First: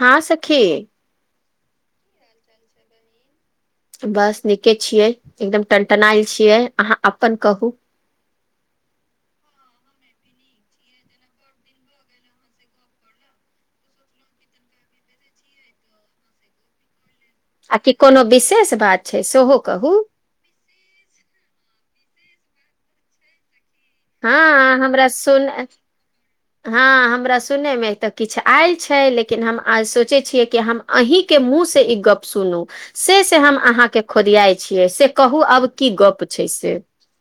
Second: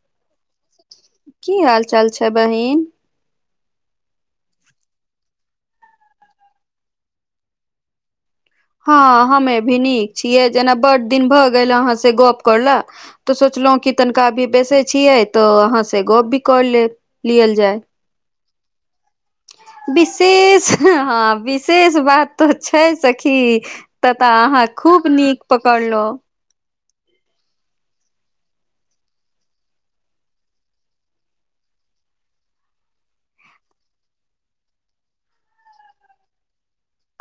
हँ सखी की हाल चाल छै बहिन बस नीके छियै एकदम टनटनायल छियै अहाँ अपन कहू हँ हमे भी नीक छियै जेना बड दिन भए गेल अहाँ से गप करला तऽ सोचलहु कि तनिका अभी बेसे छियै तऽ अहाँ से गप भी कर ले लियल आ जाय कि कोनो विशेष बात छै सेहो कहू विशेष हँ विशेष बात तऽ छै सखी हँ तताऽ अहाँ खूब हमरा नीक सुन पकड़लहु हँ हमरा सुनयमे तऽ किछु आयल छै लेकिन हम आ सोचैत छियै कि हम अहीं के मुँह से ई गप सुनू से से हम अहाँके खोदियाइ छियै से कहू आब की गप्प छै से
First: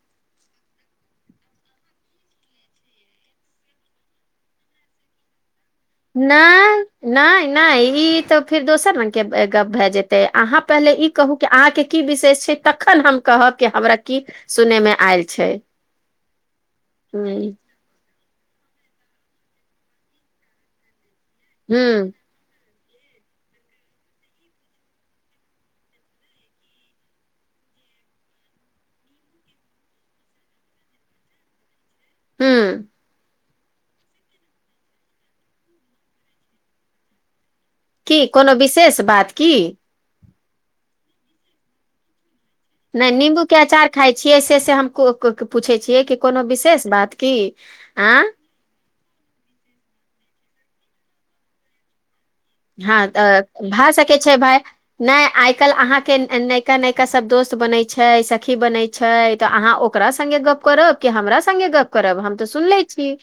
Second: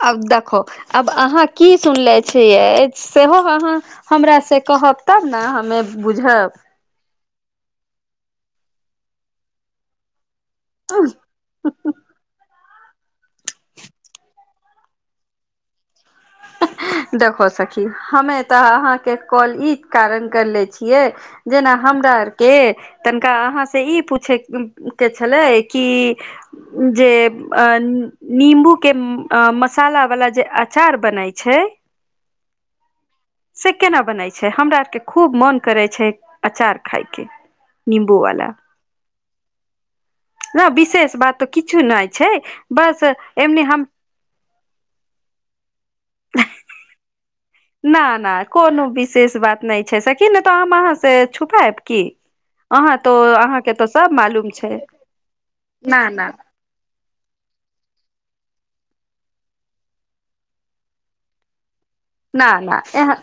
आब देखो आब अहाँ की सुनले छियै सेहो अहाँ हमरा से कहब तब न हमे ना बुझब नय नय ई तऽ फिर दोसर रंग के गप भए जेते तऽ अहाँ पहिले ई कहू कि अहाँके की विशेष छै तखन हम कहब कि हमरा की सुनै मे आयल छै देखहो ह सखी खी हमे तऽ अहाँके कॉल ई कारण करले छियै जेना ह हमरा आर के तनिका अहाँ से ई पूछे के छलै कि जे नींबू के मसाला वाला जे अचार बनाइ छै हू से केना बनैत छै हमरा आरके खूब मन करैत छै अचार खाायके की कोनो विशेष बात की नहि विशेष बात तऽ किछु नहि छै बस नहि नमबू के एमनी हम अचार खााय छियै से से हम पूछै छियै कि कोनो विशेष बात की नहि आँ नहिा कोनो विशेष बात नहि छै सकी ने तऽ हम अहाँ से छुपायब की अहाँ हँ तो तऽ अहाँके तो भए सब सकै छै मालूम भाय नहि आइ काइल ना अहाँके ना नहि क नका सब दोस्त बनैत छै सखी बनैत छै तऽ अहाँ ओकरा सङ्गे गप्प करब कि हमरा सङ्गे गप्प करब हम त ना ना सुनले छी एहन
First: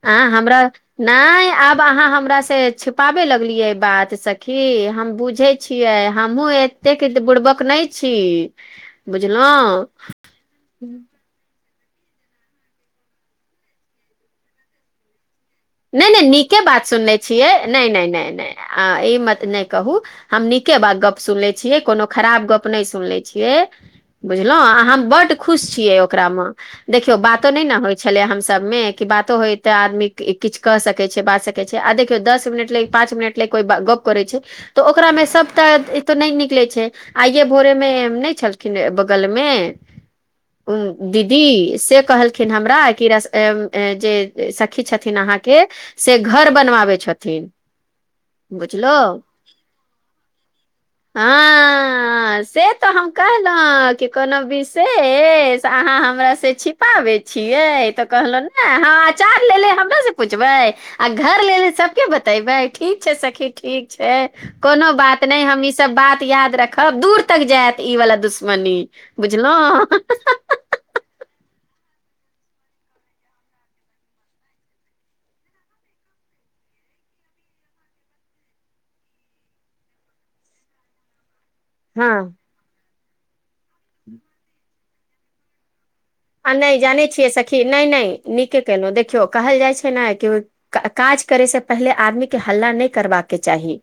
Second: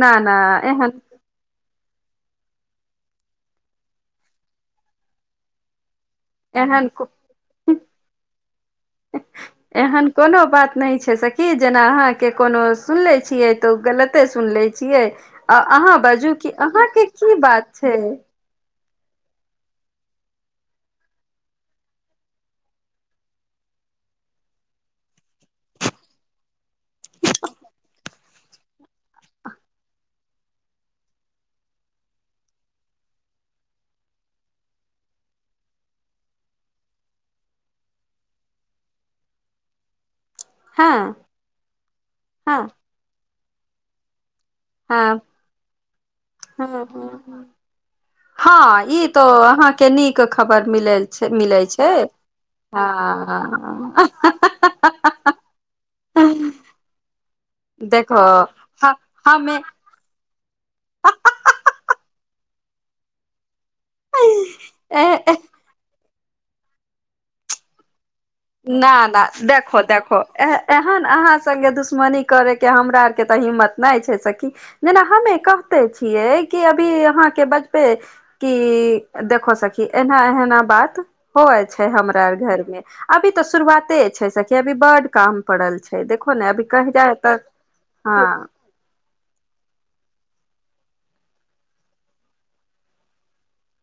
ना ना एहन नाइ आब आहा हमरा रा से छिपाबे लगलियै बात सखी हम बुझै छिय हमहुँ एहन एतेक बुड़बक नहि छी बुझलहुँ एहन कोनो बात नहि छै की जेना अहाँके कोनो सुनि लै छियै तऽ ओ गलते सुनि लैत छियै आ अहाँ नहि नहि बाजू कि नीके बात अहाँके सुनले की छियै बात नहि छै नहि नहि नहि ई मत नहि कहू हम नीके बात गप्प सुनले छियै कोनो खराब गप नहि सुनले छियै बुझलहुँ अहाँ बड्ड खुश छियै ओकरा म देखियौ बातो नहि ने होइत छलै हमसभमे कि बातो होइत तऽ आदमी किछु क सकैत छै बाज सकैत छै आ देखियौ दस मिनट लग पाच मिनट लग कोई गप करैत छै तऽ ओकरामे सभटा त नहि निकलैत छै आइे भोरे मे नहि छलखिन बगलमे उ हँ दीदी से कहलखिन हँ हमरा कि र जे सखी छथिन हँ अहाँके से घर हँ बनबाबै हँ छथिन हँ बुझलो ई तो अहाके नीक खबर मिलल छै मिलै छै हँ से तऽ हम कहलहु हँ की कोनो विशेष त आहाँ हमरा सँ छिपाबय छियै त देखो कहलो ने हम आचार हमे लेले हम पूछबै आ घर ले सबके बतेबै ठीक छै सखी ठीक छै कोनो बात ए नहि हम ई सब बात याद रखब दूर तक जायत ई वालला दुश् मनी ना ना बुझलौ देखो देखो एह- एहन अहाँ संगे दुश्मनी करैके हमरा आरके तऽ हिम्मत नहि छै सखी जेना हमे कहते छियै कि अभी अहाँके बचबे क देखो सखी एना एहना बात होव हँ हमरा घर मे अभी तऽ शुरुआते छै अभी बड काम पड़ल छै देख आ नहि जानै छियै सखी नहि नहि हँ नीके केलहुँ देखियौ कहल जाइ छै ने के ओ काज करे से पहिले आदमी के हल्ला नहि करबाके चाही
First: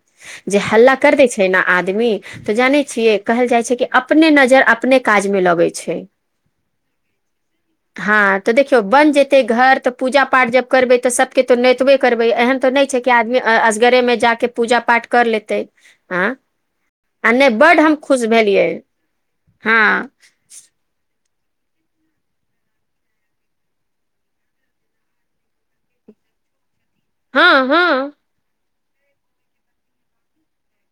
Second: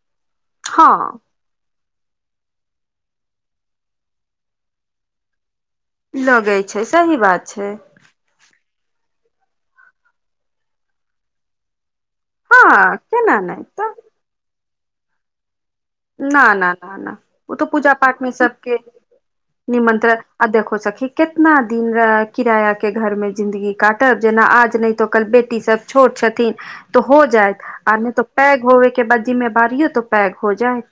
जे हल्ला कर हँ दै छै छै ने आदमी तऽ जाने छिये कहल जाय छै कि अपने नजर अपने काज में लगे छै लगै छै सही बात छै हँ तऽ देखियो बन जेते घर तऽ पूजा पाठ जब करबे तऽ सबके तो नोतबे करबै एहन हँ तऽ नहि छै कि आदमी केना नहि तऽ असगरेमे जााके पूजा पाठ कर लेतै हँ न न न न आ नहि ओ तऽ बड्ड पूजा हम खुश पाठमे भेलियै सबके हँ निमन्त्रण आ देखो सखी कितना दिन र किराया के घर मे जिंन्दगी काटब जेना आज नहि तो कल बेटी सब छोट छथिन तो हो हँ जायत हँ आर नहि तो पैग होवे के बदी मे बारियौ तो पैग हो जाय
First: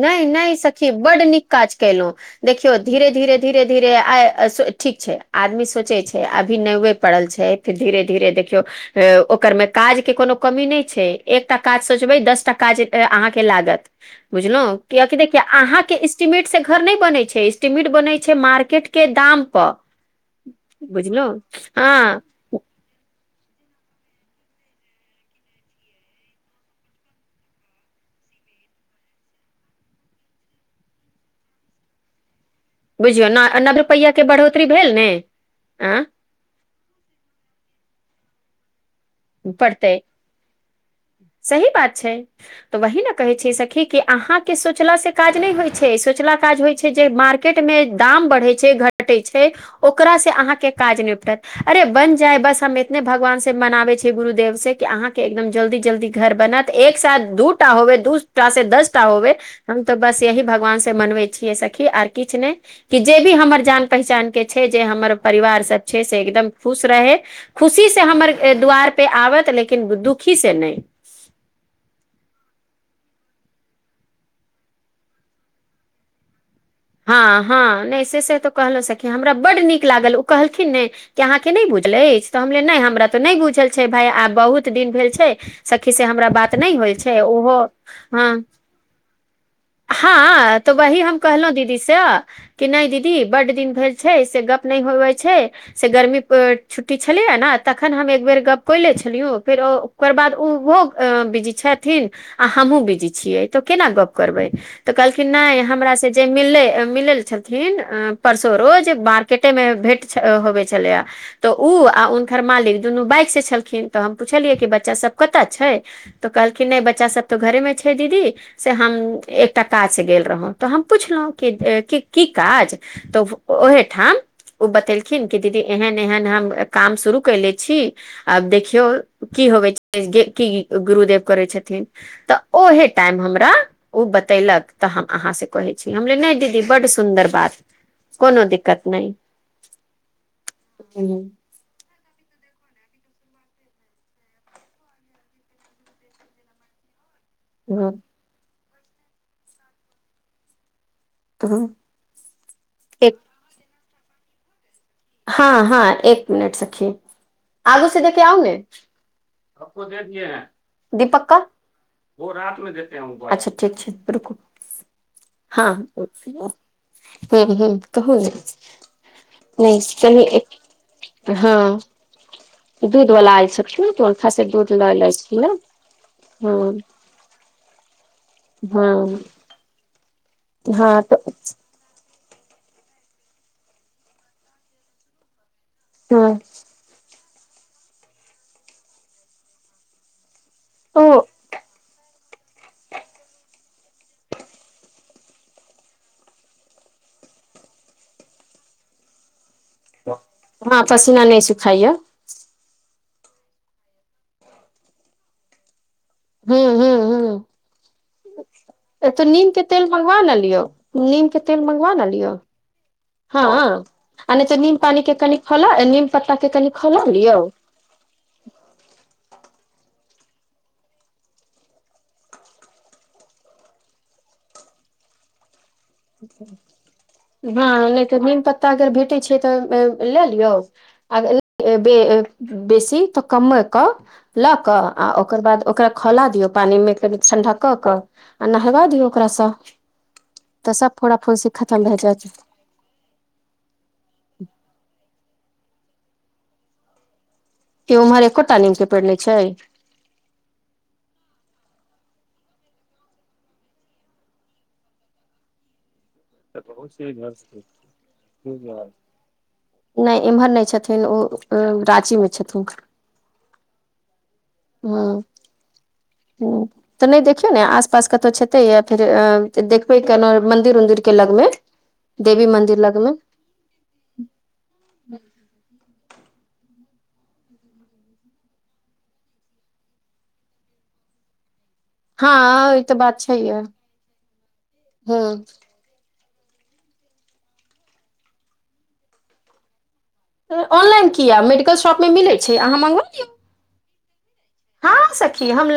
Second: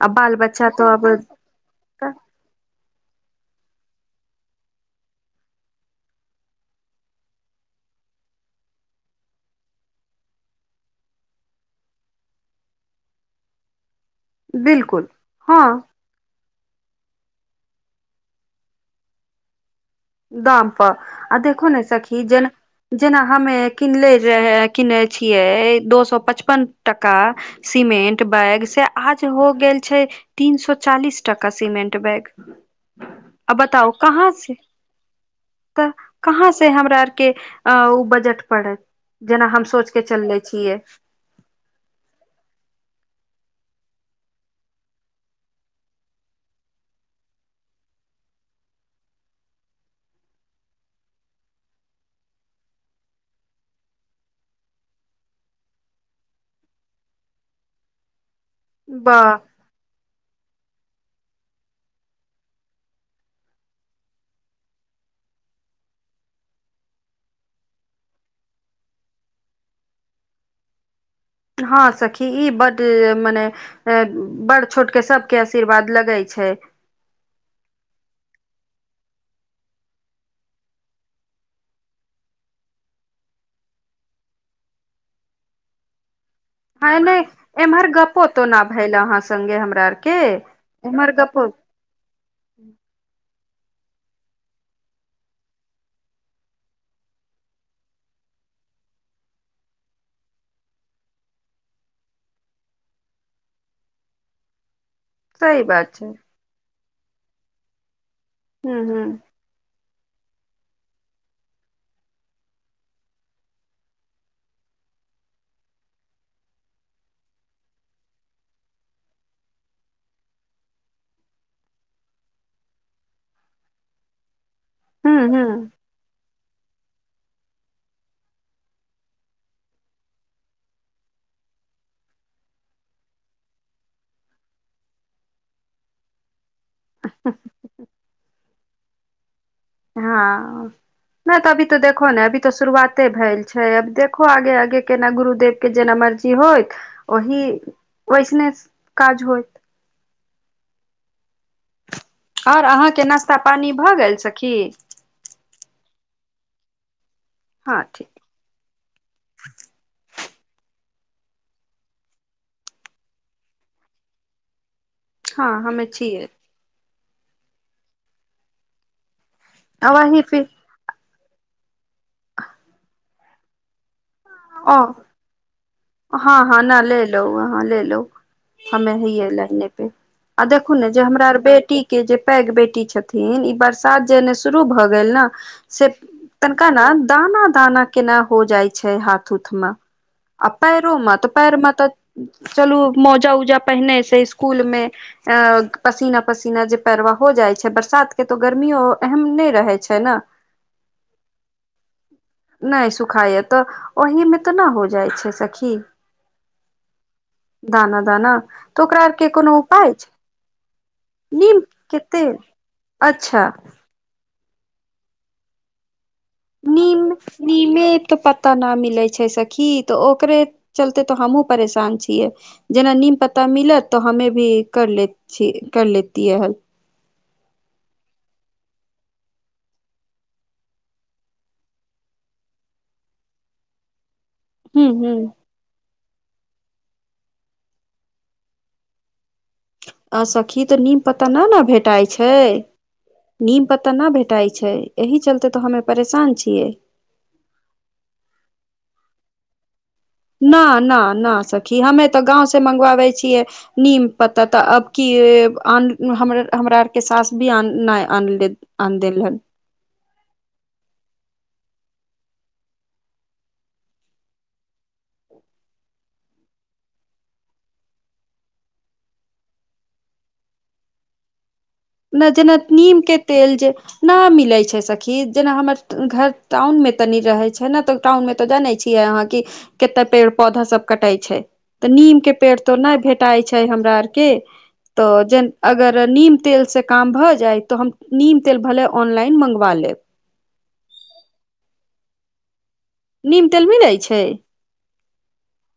नहि नहि सखी बड्ड नीक काज कयलहुँ देखियौ धीरे धीरे धीरे धीरे आ ठीक छै आदमी सोचे छै अभी नेबे पड़ल छै फीर धीरे धीरे देखियौ अ ओकर मे काज के कोनो कमी नहि छै एकटा काज सोचबै दस टा काज अहाँके लागत बुझलहु बिलकुल कक देखिय हँ अहाँके इस इस्टीमेट से घर नहि बनै छै इस्टमेट बनै छै मार्केट के दाम पर गांम पर बुझलहुँ देखु ने हँ सखी जेना हमे किनले रहे किनने छियै दो सए पचपन टाका सिमेंट बैग से आज हो गेल छै तीन सो चालीस टाका सीमेंट बैग बुझियौ आ न नबै बताउ रुपैआ के कहाँ से बढ़ोतरी भेल ने तऽ आ कहाँ से हमरा आरके अ ओ बजट पड़त जेना हम सोच पड़तै के चलले छियै सही बात छै तऽ वहि ने कहै छै सखी कि अहाँ के सोचला से काज नहि होई छै सोचला काज होई छै जे मार मार्केट मे दाम बढ़े छै घटे छै ओकरा से अहाँ के काज निपटत अरे बन जाय बस हम एतने भगवान से मनाबे छीए गुरुदेव से कि अहाँ के एकदम जल्दी जल्दी घर बनत एक साथ दू टा होबै दू एक्टा से दस टा होबे वाह हम तऽ बस यही भगवान से मनबै छियै सखी आर किछु नहि कि जे भी हमर जान पहचान के छै जे हमर परिवार सब छै से एकदम खुश रहै खुशीसँ हमर द्वारपे आबत लेकिन दुखी सँ नहि हँ सखी ई बड मने से बड़ छोट के सब के आशीर्वाद लगै छै हाँ हाँ नहि से से तो कहलो सखी हमरा बड्ड नीक लागल ओ कहलखिन नै कि अहाँके नहि बुझल अछि तऽ हमले नहि हमरा तऽ नहि बुझल छै भाय आब बहुत दिन भेल छै सखी से हमरा बात नहि हो ह ने छै ओहो एम्हर गपो ह तो न भेल अहाँ संगे हमरा आर के हँ तऽ वही एम्हर हम गपो कहलहुँ दीदी दी से कि नहि दीदी बड दिन भेल छै से गप्प नहि होवै छै से गर्मी छुट्टी छलैए ने तखन हम एक बेर गप्प कैले छलिय फेर ओ ओकर बाद ओहो बिजी छथिन आ हमह हुँ बिजी छियै तऽ केना गप्प करबै तऽ कहलखिन नहि सही हमरा बात छै से जे मिलले मिलल छलन अ परसोरो हूँ जे हूँ बार कटे मे भेंट होबे छलैय तऽ ओ आ हुनकर मालिक दुनू बाइक सँ छलखिन तऽ हम पुछलियै कि बच्चा सभ कतय छै तऽ कहलखिन नहि बच्चा सब तऽ घरे में छै दीदी से हम एक्टा काज से गेल रहौ तऽ हम पुछलहुँ के की की काज तऽ ओहेठाम ओ बतेलखिन हूँ कि दीदी हूँ ऐहन ऐहन हम काम शुरू कयले छी आब देखियौ की होबै छै की गुरुदेव करै छथिन तऽ ओहे टाइम हमरा ओ बतेलक तऽ हम अहाँ से कहै छी हमले नहि दीदी बड्ड सुन्दर बात कोनो दिक्कत नहि हाँ नहि तऽ अभी तऽ देखो ने अभी तऽ शुरुआते भेल छै अब देखो आगे आगे केना गुरुदेव के जेना मर्जी होइत ओहि हँ [unintelligible] ओइस ने काज होई [unintelligible] आओर अहाँके एक नश्ता पानी भऽ गेल सखी हँ हँ एक मिनट सखी हँ आगू से ठीक देखे आउ ने [unintelligible] दिपक के [unintelligible] अच्छा ठीक छै रुकु हँ हमे छियै ह ह कहू ने नहि आ वही फिर चल हँ दूध वला आल सकत त खास दूध ओ लय ल छी ने हँ हँ न ले लो वहाँ ले लो हमे ही हँ ह लड़ने पे आ देखू ने हँ जे तऽ हमरार बेटी के जे पैघ बेटी छथिन ई बरसात जेने शुरू भऽ गेल ने से हँ तनिका ने दाना दाना केना हो जाई छै हाथ उथ में पैरो में ओ तऽ पैर में तऽ चलू मौजा उजा पहिने से स्सकूल मे अ पसीना पसीना जे पैवा हो जाइ छै बरसात के तो गर्मीो एहम नहि रहे छै ने हँ पसीना नहि सुखाइय नहि सुखाए तऽ ओहीमे तऽ नहि हो जाइ छै सखी हूं हूं हूं दाना दाना तऽ ओकरा आर के नीम कोनो तेल उपाय छै मंगवा ने लियौ के तेल नीम मंगवा के ने तेल लियौ अच्छा हँ आ तऽ नीम पानी के कनी खोउला नीम पत्ता के कनि निम खौला लियौ निमित तऽ पता नऽ मिले छै सखी तऽ ओकरे चलते तऽ हमहुँ परेशान छियै जेना नीम पत्ता मिलत तऽ हमे भी कर ले छी कर ले हाँ नहि तऽ नीम पत्ता अगर भेटैत छै तऽ लए लियौ आ बेसी तऽ कमे के लऽ क हूँ आ हूँ ओकर बाद ओकरा खौला दियऔ पानि मे क ठण्डा कऽ कऽ आ नहलबा दियौ ओकासँ आ सखी तऽ नीम पत्त नहि ने भए भेटाइ जायत छै नीम पत्ता नहि भेटाइ छै एहि चलते तऽ हमे परेशान छियै के उम्हर एक्के टा पेड़ नै छै ना ना ना सखी हमे तऽ गाँंव से मंगवाबै छियै नीम प्त ता अब की हमरा हमरा आर के साउस विआ नहिने आन देल हन नै एम्हर नहि छथिन ओ राची में छथिन [inaudible] हुँ तऽ नहि देखियौ ने आस पास कतहु छैेतै या फेर अ देखबै केना मंन्दिर उदिर के लगमे ने देवी जेना मंदिर नीम लगमे के तेल जे नहि मिलैत छै सखीज जेना हमर घर टाउनमे तनि रहैत छै ने तऽ टाउन मे तऽ जानै छियै अहाँ क कते पेड़ पौधा सब कटे छै तऽ नीम के पेड़ तो हँ ई तऽ नहि बात भेटाइ छैहे छै हमरा आर के तऽ हूँ जे अगर नीम तेल सँ काम भऽ जाइ तऽ हम नीम तेल भले ऑनलाइन मँगवा लेब ऑनलाइन कीया मेडिकल शॉप में मिलैत छै अहाँ माँंगवा नीम तेल मिलै छै हँ सखी हम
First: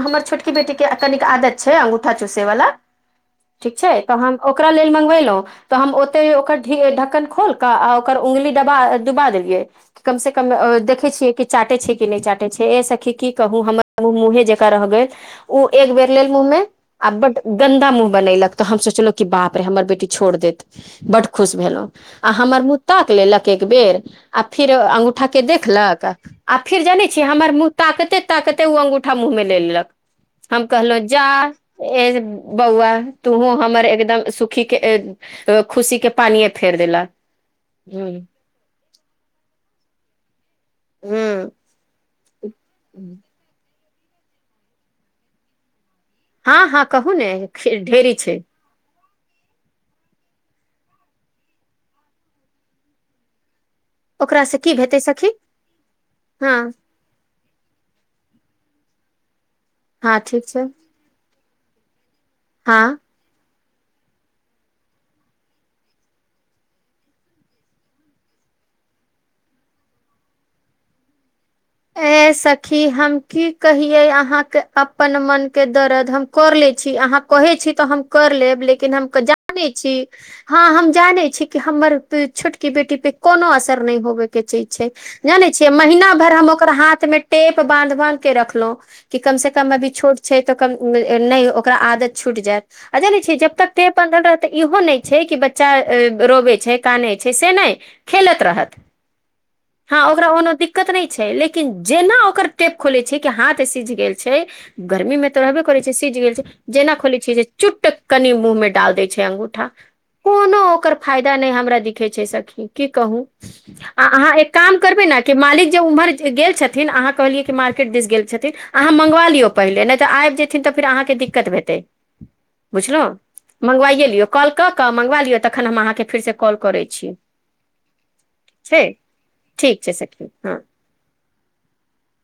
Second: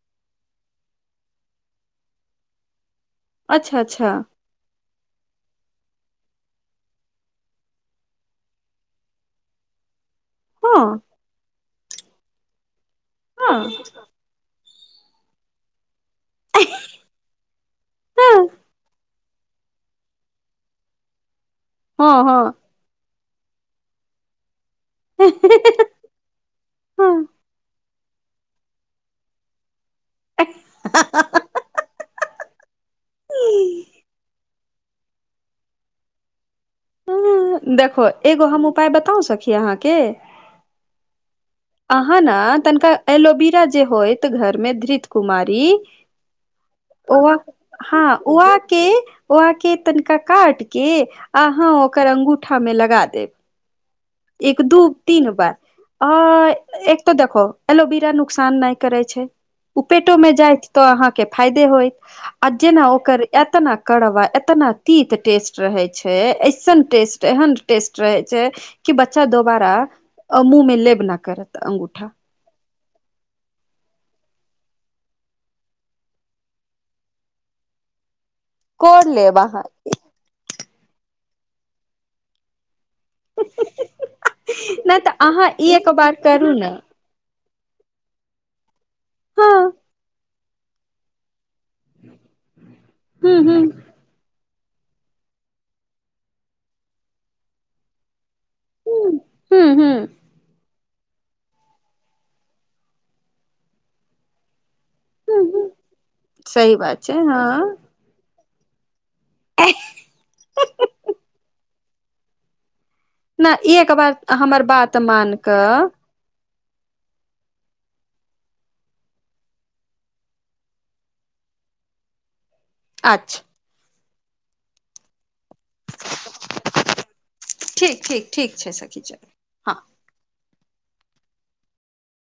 हमर छोटकी बेटीके कनिक आदत छै अंगूठा चूसयवला ठीक अच्छा छै अच्छा तऽ हम ओकरा लेल मँंगबे लहुँ तऽ हम ओते ओकर ढक्कन खोल कऽ आ ओकर उंगली डबा डुबा देलियै कम से कम हँ देखै छियै कि चाटे छै कि नहि चाटे छै ए सखी की कहू हँ हमर मुँहे जे रह गेल ओ एक बेर लेल मुँह मे आ बड गन्दा मुँह बनलक तऽ हम सोचलहु कि बाप रे हमर बेटी छोड़ देत बड्ड खुश भेलहुँ आ हँ हमर मुंह ताक लेलक एक बेर आ फेर अंगूठा के देखलक आ फिर जानै छियै हँ हमर मुंह ताकते ताकते ओ अंगूठा मुँह में ले लेलक हम कहलो जा ए बौआ तुहूँ हमर एकदम सुखी के खुशी के पानिए फेर देला ह पााय बताउ सकी अहाँके हू अहाँ ने तनिका एलोविरा जे होत घर मे धृत कुमारी हँ हँ कहू ने ढेरी छै कि के तनिका काट के अहाँ ओकर अंगूठा में लगा देब ओकरासँ एक की दू हेतै सखी तीन बार अऽ हँ एक तऽ देख एलोविरा नुकसान नहि करै छै उ पेटो हँ मे ठीक छै जायइत तऽ अहाँके फायदे होय आ जेना हँ ओकर एतना कड़वा एतना तीत टेस्ट रहे छै एऐइसन टेस्ट एहन टेस्ट रहे छै कि बच्चा दोबारा मुँह में लेब न करत अंगूठा एहि सक क हम की कहि अहाँके अपन मन के दर्द हम कर ले छी अहाँ कहै छी तऽ हम कर लेब लेकिन हम कोर लेब अहाँ जानै छी हाँ हम जाने छी कि हमर छोटकी बेटी पे कोनो असर नहि होबे के च छै नहि तऽ अहाँ जानै छियै ई एक महिना बार भर हम करू ने ओकरा हाथ मे टेप बानं बानध के रखलों क कम से हँ कम अभी छोट छै त ने ओ ओक आदत छूट जाय ज हूँ जब हूँ तक टेप बल रह त इहो नहि छै कि बच्चा रोबै छै काने छै से नहि खेलैत रहत हूँ हूँ हाँ हूँ ओकरा कोनो दिक्कत नहि छै लेकिन लेकिन जेना ओकर टेप खोले छै कि हाथ सिझ गेल छै गर्मी मे तऽ हूँ रहबे हूँ करे छै सीझ गेल छै सही जेना बात छै खोले छिय जे हँ चुट कनि मुंह में डाल देय छै अंगूठा कोनो ओकर फायदा नहि हमरा दिखे छै सखी की कहू नहि एक आ बार अहाँ एक हमर काम बात करबै ने कि मान मालिक जे कऽ उम्हर गेल छथिन अहाँ कहलियएै कि मार्केट दिस गेल छथिन अहाँ मंगव लिय पले नहि तऽ आब जेथिन तऽ फिर अहाँ के दिककत दिक्कत हेतै बुझलो अच्छा मगबाए लिए काॅल कऽ मगबाए लीए तखन अहाँ के हम फेर से काॅल करें छी ठीक ठीक छै ठीक सखी चलू हँ ठीक छै सकी हँ